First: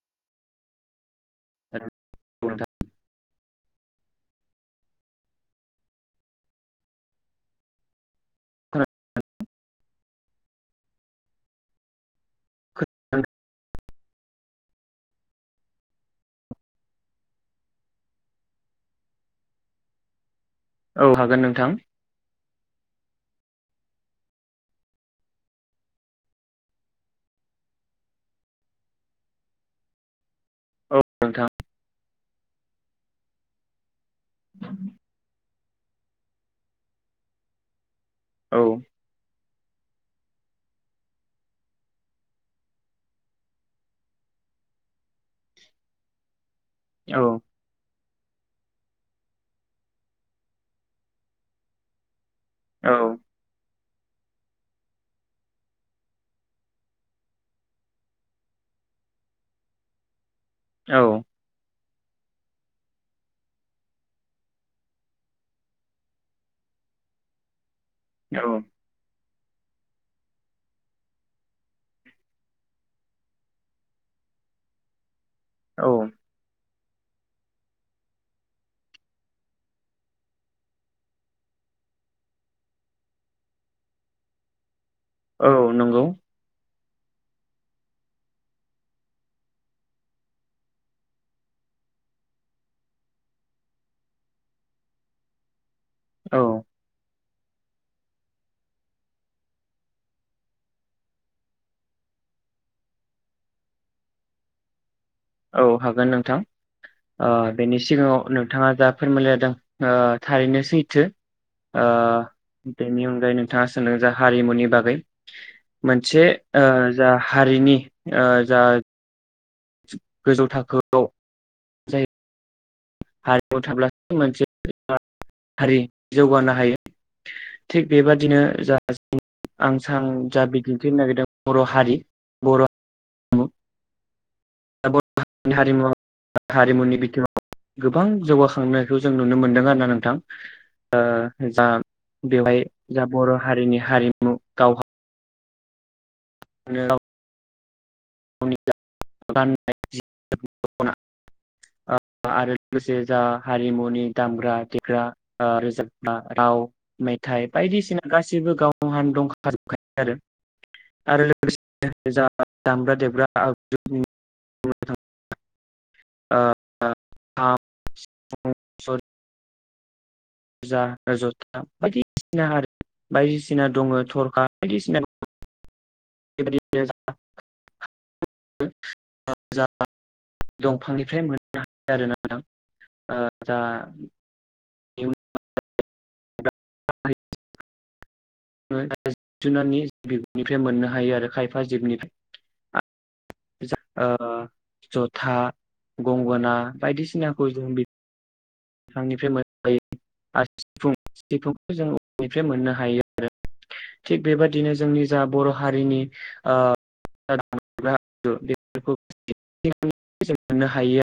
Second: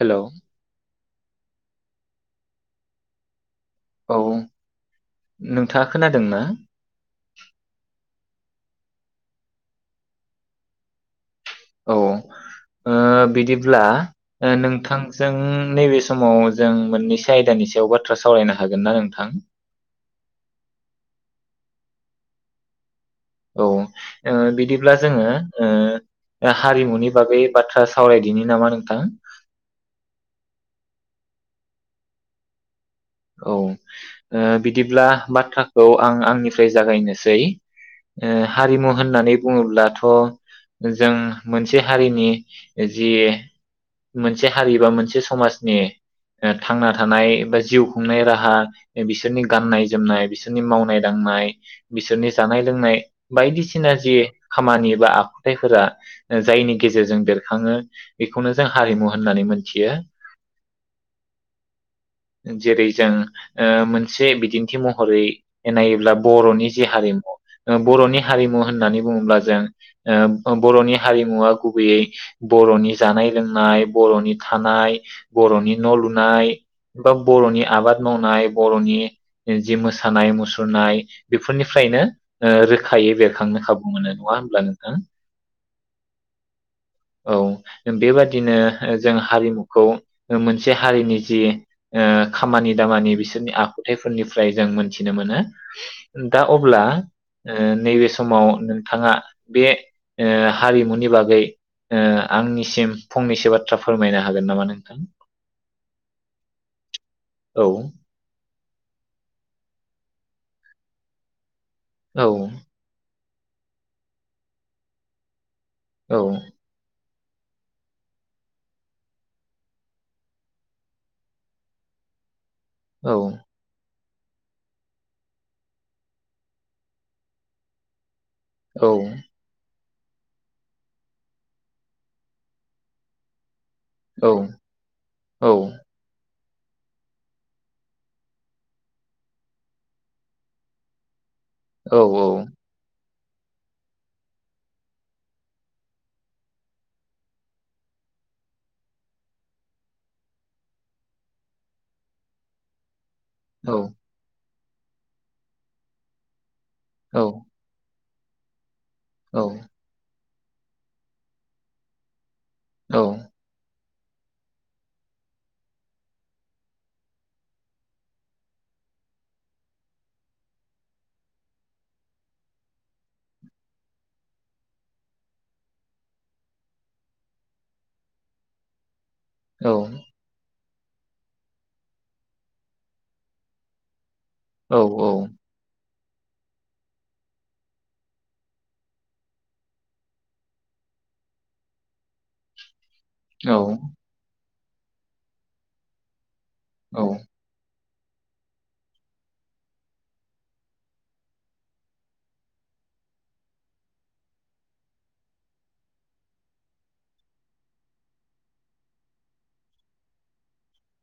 Hello [unintelligible] नोंथां औ नोंथाङा खोनादों ना? [unintelligible] औ ओ खोनादों? बिदिब्ला ओ नोंथांजों नैबे समाव जों मोननैसो आयदानि सायाव बाथ्रा सावरायनो हागोन ना नोंथां? औ हागोन नोंथां। औ ओ बिदिब्ला जोङो ओ हारिमुनि बागै बाथ्रा सावरायदिनि नामा नोंथां। औ नोंथां औ ओ बिदिब्ला बाथ्राखौ आं आंनिफ्राय जागायनोसै। ओ औ हारिमु होननानै बुङोब्लाथ' जों मोनसे हारिनि जि मोनसे हारिबा मोनसे समाजनि ओ थांना औ थानाय एबा जिउ खुंनाय राहा बिसोरनि गाननाय जोमनाय बिसोरनि मावनाय दांनाय बिसोरनि जानाय लोंनाय बायदिसि ना जि खामानि बा आखुथायफोरा जायनि गेजेरजों बेरखाङो बेखौनो जों हारिमु होननानै मोनथियो। औ। जेरै जों ओ मोनसे बिदिन्थि महरै नायोब्ला बर'नि जे हारिमु ओ बर'नि औ हारिमु होननानै बुङोब्ला जों ओ ब बर'नि हारिमुवा गुबैयै बर'नि जानाय लोंनाय बर'नि थानाय बर'नि न औ लुनाय बा बर'नि आबाद मावनाय बर'नि जि मोसानाय मुसुरनाय बेफोरनिफ्रायनो ओ रोखायै बेरखांनो खाबु मोनो नङा होमब्ला नोंथां? औ नंगौ। औ बेबादिनो ओ जों हारिमुखौ मोनसे हारिनि जि ओ खामानि दामानि बिसोरनि आखुथायफोरनिफ्राय जों मोनथिनो मोनो। दा औ अब्ला ओ नैबे समाव नोंथाङा बे ओ हारिमुनि बागै ओ आंनिसिम फंनैसो बाथ्रा फोरमायनो हागोन नामा नोंथां? औ हागोन नोंथां। ओ औ बेनि सिगाङाव नोंथाङा जा फोरमायलायदों ओ थारैनो सैथो। ओ औ बेनि अनगायैनो नोंथाङा सोंदों जा हारिमुनि बागै औ मोनसे ओ जा हारिनि ओ जा गोजौ थाखोआव जाय औ हारिमु थाब्ला मोनसे हारि जौगानो हायो थिग बेबादि औ बिदिनो [unintelligible] आं आं जा बिदिन्थि होनो नागिरदों बर' हारि बर'। हारिमु औ दा बर' औ हारिनि हारिमु हारिमुनि बिथिङाव गोबां जौगाखांनायखौ जों नुनो मोनदों आरोना नोंथां ओ जा औ बेवहाय जाब बर हारिनि हारिमु गाव [unintelligible] गावनि गाननाय जि दखना आरो लोगोसे जा औ हारिमुनि दामग्रा। लिरग्रा ओ रोजाबग्रा राव औ मेथाय बायदिसिना गासिबो गाव। गावनि औ दंखाजोबखायो आरो। आरो लोगोसे जा। औ देग्रा आग [unintelligible] सेरजा जथा बायदिसिना हारिमुनि बायदिसिना दङ थरखा बायदिसिना [unintelligible] जा औ दंफांनिफ्राय मोननो हायो आरोना नोंथां ओ दा औ औ [unintelligible] जिब जुनारनि बिगुरनिफ्राय मोननो हायो आरो खायफा औ जिबनिफ्राय ओ जथा गंगना औ बायदिसिनाखौ जो बि बिफांनिफ्राय मोननो हायो आरो सिफुं सिफुंखौ जों औवानिफ्राय मोननो हायो आरो थिग बेबादिनो जोंनि जा बर' हारिनि ओ बेफोरखौनो मोननो हायो।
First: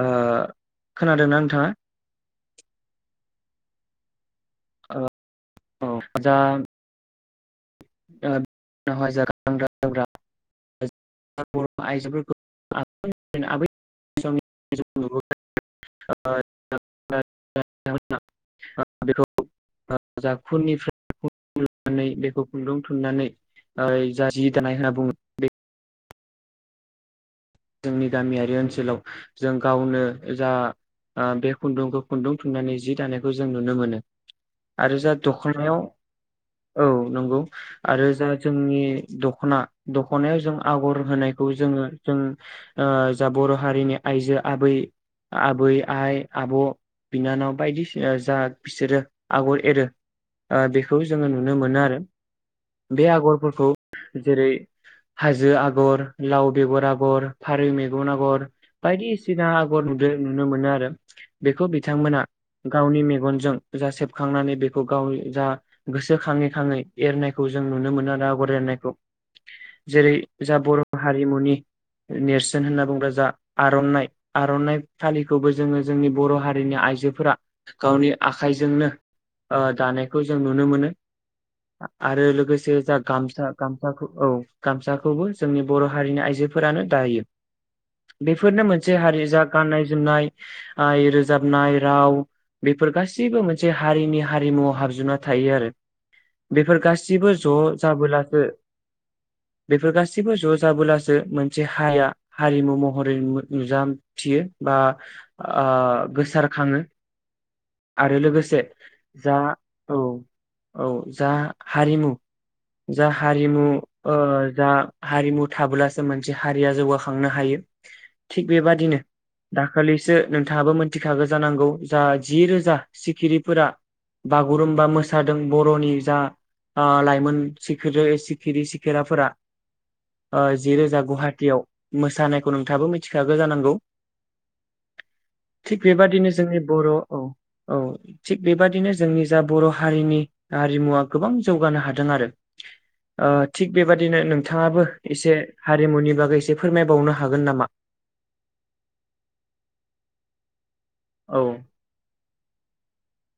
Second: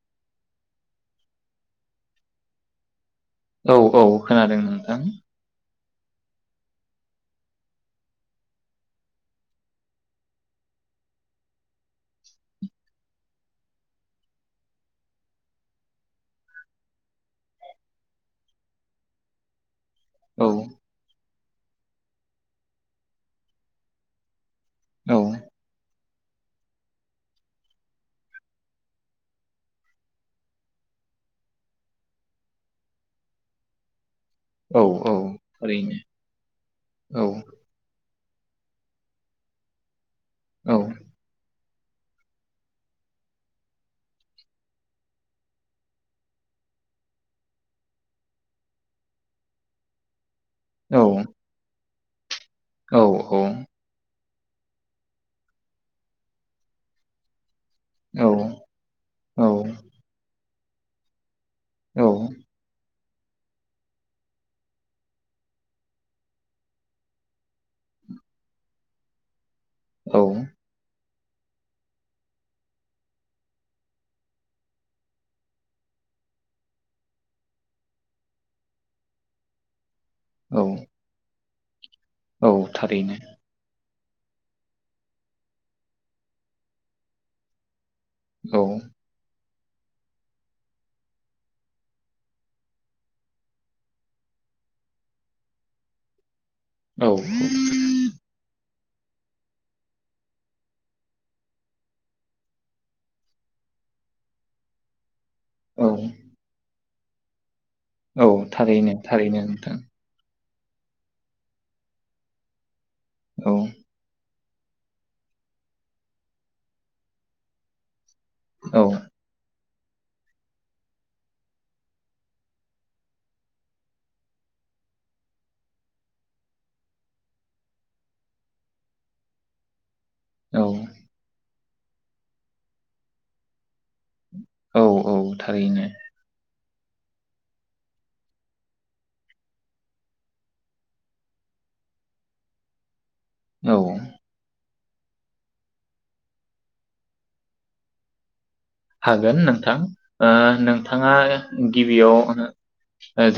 ओ खोनादोंना नोंथाङा? औ औ। खोनादों नोंथां औ आटसा। [unintelligible] [unintelligible] ओ बेखौ जा औ खुनिफ्राय। [unintelligible] बेखौ खुन्दुं थुननानै ओ जा जि दानाय होनना औ बुङो बे जोंनि गामियारि ओनसोलाव जों गावनो जा बे खुन्दुंखौ खुन्दुं थुननानै जि दानायखौ जों नुनो मोनो औ आरो औ जा दखनायाव ओरैनो औ नंगौ आरो जा जोंनि दखना द दखनायाव जों औ आगर होनायखौ जोङो जों ओ जा बर' हारिनि आइजो आबै आबै आइ आब' बिनानाव बायदिसिना जा बिसोरो आगर एरो ओ औ बेखौ जोङो नुनो मोनो आरो। औ बे औ आगरफोरखौ जेरै हाजो आगर लाव बेगर आगर फारौ मेगन आगर बायदिसिना औ आगर नुदों नुनो मोनो आरो बेखौ बिथांमोना गावनि मेन मेगनजों जा सेबखांनानै बेखौ गाव जा गोसो खाङै खाङै एरनायखौ जों नुनो मोनो आरो आगर एरनायखौ। जेरै जा बर' हारिमुनि नेरसोन होनना बुंब्ला जा आरनाइ आरनाइ फालिखौबो जोङो जोंनि बर' हारिनि आइजोफोरा गावनि आखाइजोंनो ओ दानाय खौ जों औ नुनो मोनो [inaudible] आरो औ लोगोसे जा थारैनो गामसा गाम साखौ औ गामसाखौबो जोंनि बर' हारिनि आइजोफोरानो दायो औ बेफोरनो मोनसे हारि जा गाननाय जोमनाय रोजाबनाय राव बेफोर गासैबो मोनसे हारिनि हारिमुआव हाबजोबना थायो आरो बेफोर औ गाससिबो ज' जाबोलासो बेफोर गासिबो ज जाबोलासो मोन मोनसे हारिया हारिमु महरै नु-नुजाथियो बा आ औ गोसारखाङो आरो औ लोगोसे थारैनो जा थारैनो नोंथां। औ औ जा हारिमु जा औ हारिमु ओ दा हारिमु थाब्लासो मोन हारिया जौगाखांनो हायो। थिग औ बेबादिनो दाखालिसो नोंथाङाबो मोनथिखागो जानांगौ जा जि रोजा सिखिरिफोरा बागुरुम्बा मोसादों बरनि जा ओ लाइमोन सिखोरो सिखिरि सिखिराफोरा अ औ जिरोजा गुहाटियाव मोसानायखौ नोंथाङाबो मिथिखागो जानांगौ। औ औ थिग थारैनो बेबादिनो जोंनि बर' औ औ थिग बेबादिनो जोंनि जा बर' हारिनि हारिमुवा गोबां जौगानो हादों आरो थिग औ बेबादिनो नोंथाङाबो एसे हारिमुनि बागै एसे फोरमायबावनो हागोन नामा? हागोन नोंथां ओ नोंथ थाङा औ गिबियाव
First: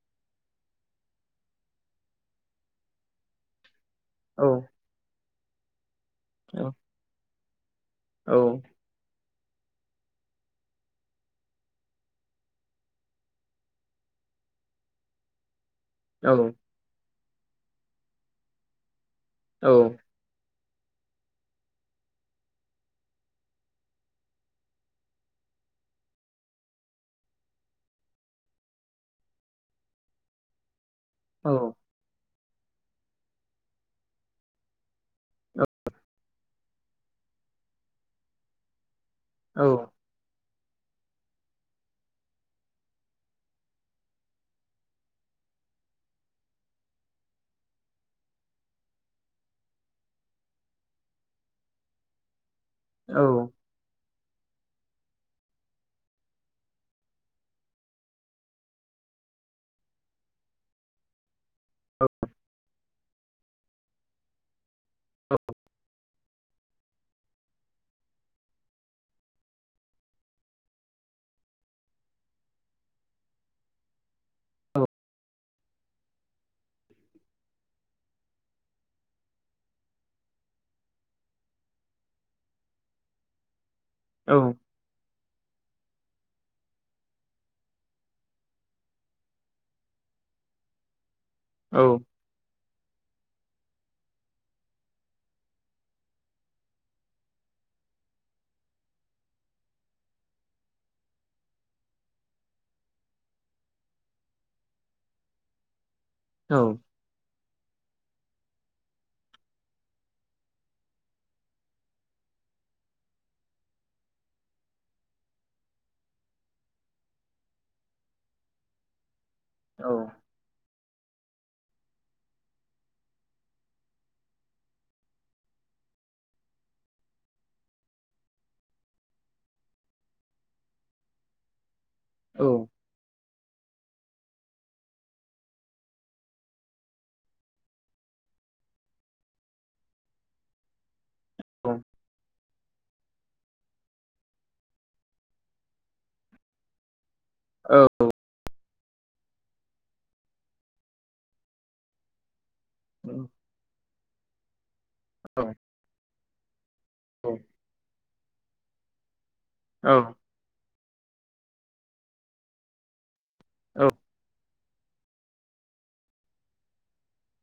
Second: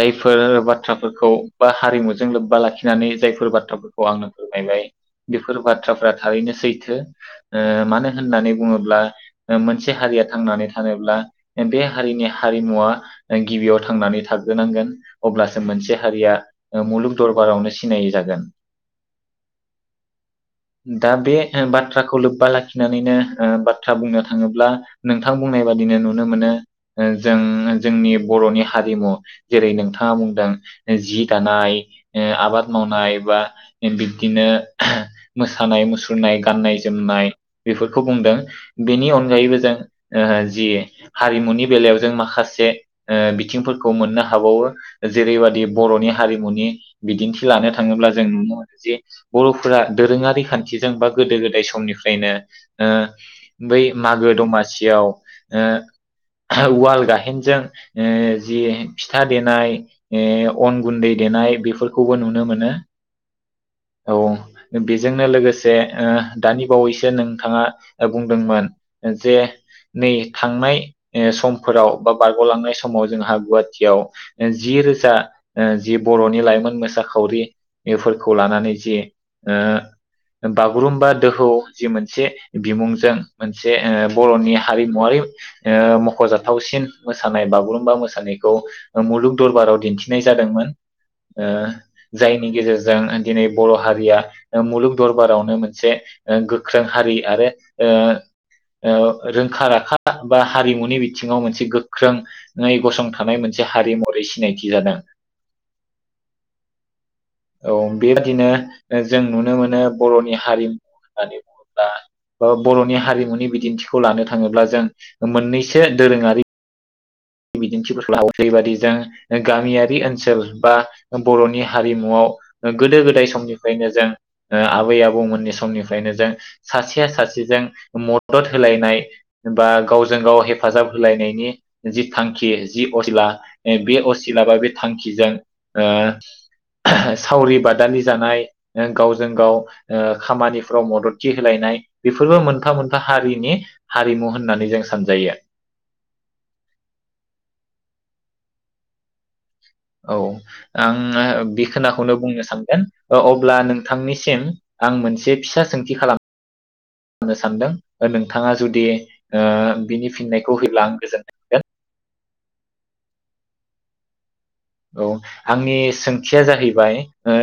जायफोर बाथ्राफोरखौ बा हारिमुजों लोब्बा लाखिनानै जायफोर बाथ्राफोर औ आंनो फोरमायबाय बेफोर बाद थ्राफ्रा थारैनो औ सैथो ओ मानो औ होननानै बुङोब्ला मोनसे हारिया थांनानै थानोब्ला बे हारिनि हारिमुवा गिबियाव थांनानै थाग्रोनांगोन अब्लास मोनसे हारिया औ मुलुग दरबारावनो सिनाय जागोन। औ दा बे बाथ्राखौ लोब्बा लाखिनानैनो ओ बाथ्रा बुंनो थाङोब्ला नोंथां बुंनाय बादिनो नुनो मोनो ओ जों जोंनि बर'नि हारिमु जेरै नोंथाङा बुंदों जि दानाय ओ आबाद मावनाय बा बिब्दिनो ओहो मोसानाय मुसुरनाय गाननाय जोमनाय बेफोरखौ बुंदों बेनि औ अन [unintelligible] ओ जि हारिमुनि बेलायाव जों माखासे ओ बिथिंफोरखौ मोननो हाबावो जेरैबादि बर'नि हारिमुनि बिदिन्थि लानो थाङोब्ला जों नुनो मोनो जे बर'फोरा दोरोङारि खान्थिजों बा गोदो गोदाय समनिफ्रायनो ओ औ बै मागो दमासि याव ओ हो उवाल गाहेनजों ओ जि फिथा देनाय ओ अन गुन्दै देनाय बेफोरखौबो नुनो मोनो। औ बेजोंनो लोगोसे ओ दानि बावैसो नोंथाङा बुंदोंमोन जे नै थांनाय ओ समफोराव बा बारगलांनाय समाव जोंहा गुवातियाव जि औ रोजा ओ जि बर'नि लाइमोन मोसाखावरिफोरखौ लानानै जि बागुरुम्बा दोहौ जि मोनसे बिमुंजों जे ओ बर'नि औ हामुवारि ओ मख'जाथावसिन मोसानाय बागुरुम्बा मोसानायखौ मुलुग दरबाराव दिन्थिनाय जादोंमोन। ओ जायनि गेजेरज जों दिनै बर' हारिया मुलुग दरबारावनो मोनसे गोख्रों हारि आरो ओ ओ रोंखा राखा बा हारिमुनि बिथिङाव मोनसे गोख्रोङै गसंथानाय मोनसे हारि महरै सिनायथि जादों। औ औ बेनो बिदिनो जों नुनो मोनो बर'नि हारिमु होननानै बुङोब्ला बर'नि हारिमुनि बिदिन्थि खौ लानो थाङोब्ला जों मोननैसो दोरोङारि बिदिन्थिफोरखौ गामियारि ओनसोल बा बर'नि हारिमुआव गोदो गोदाय समनिफ्रायनो जों ओ आबै आबौमोननि समनिफ्रायनो जों सासेया सासेजों मदद होलायनाय बा गावजों गाव हेफाजाब होलायनायनि जि थांखि जि अजिला बे असिला बा बे थांखिजों ओ सावरि बादालि जानाय गावजों गाव ओ खामानिफ्राव मदद होलायनाय बेफोरबो मोनफा मोनफा हारि हारिमु होननानै जों सानजायो। औ आं बे खोनाखौनो बुंनो सान औ अब्ला नों थांनिसिम आं मोनसे फिसा सोंथि खालामनो सानदों नों थाङा जुदि ओ औ औ बिनि फिननायखौ होयोब्ला गोजोन मोनगोन। औ औ आंनि सोंथिया जाहैबाय ओ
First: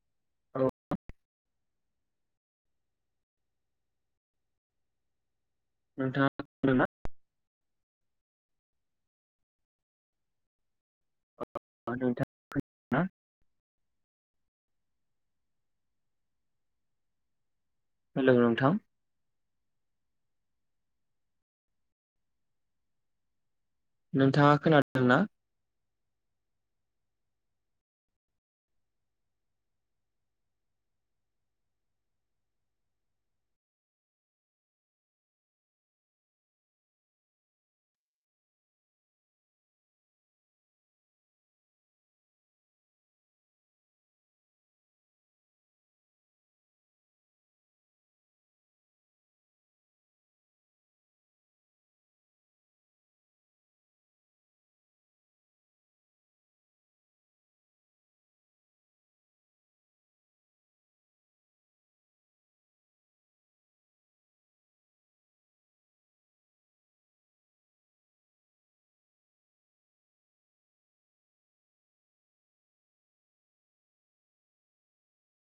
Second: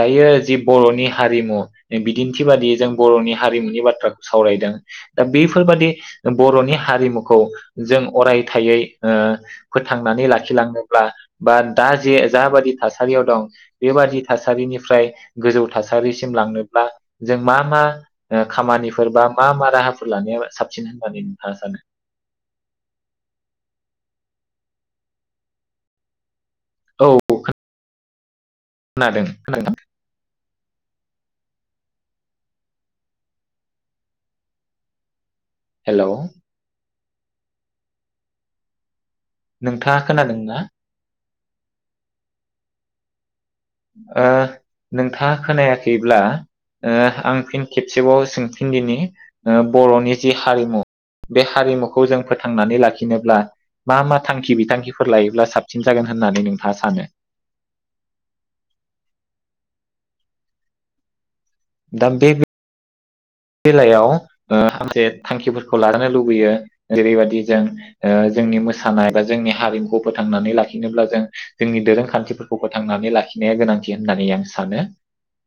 दायो जि बर'नि हारिमु बिदिन्थि बादियै जों बर'नि हारिमुनि बाथ्राखौ सावरायदों दा बेफोरबादि नोंथाङा बर'नि खोनादोंना? हारिमुखौ जों अरायथायै फोथांनानै लाखिलांनोब्ला बा दा जे नोंथां जाबादि थासारियाव दं। बेबादि थासारिनिफ्राय गोजौ थासारिसिम लांनोब्ला जों मा मा हेलौ नोंथां खामानिफोर बा मा मा राहाफोर लानाया साबसिन होननानै नोंथाङा सानो? नोंथाङा खोनादोंना? औ खोनादों खोनादों हेल, नोंथाङा खोनादों ना? ओ नोंथाङा खोनायाखैब्ला ओ आं फिन खेबसेबाव सोंफिनदिनि बर'नि जि हारिमु बे हारिमुखौ जों फोथांनानै लाखिनोब्ला मा मा थांखि बिथांखिफोर लायोब्ला साबसिन जागोन होननानै नोंथाङा सानो? दा बे बेलायाव ओ थांखे थांखिफोरखौ लानो लुबैयो जेरैबादि जों जोंनि मोसानाय बा जोंनि हारिमुखौ फोथांनानै लाखिनोब्ला जों जोंनि दोरोंखान्थिफोरखौ फोथांनानै लाखिनाया गोनांथि होननानै आं सानो।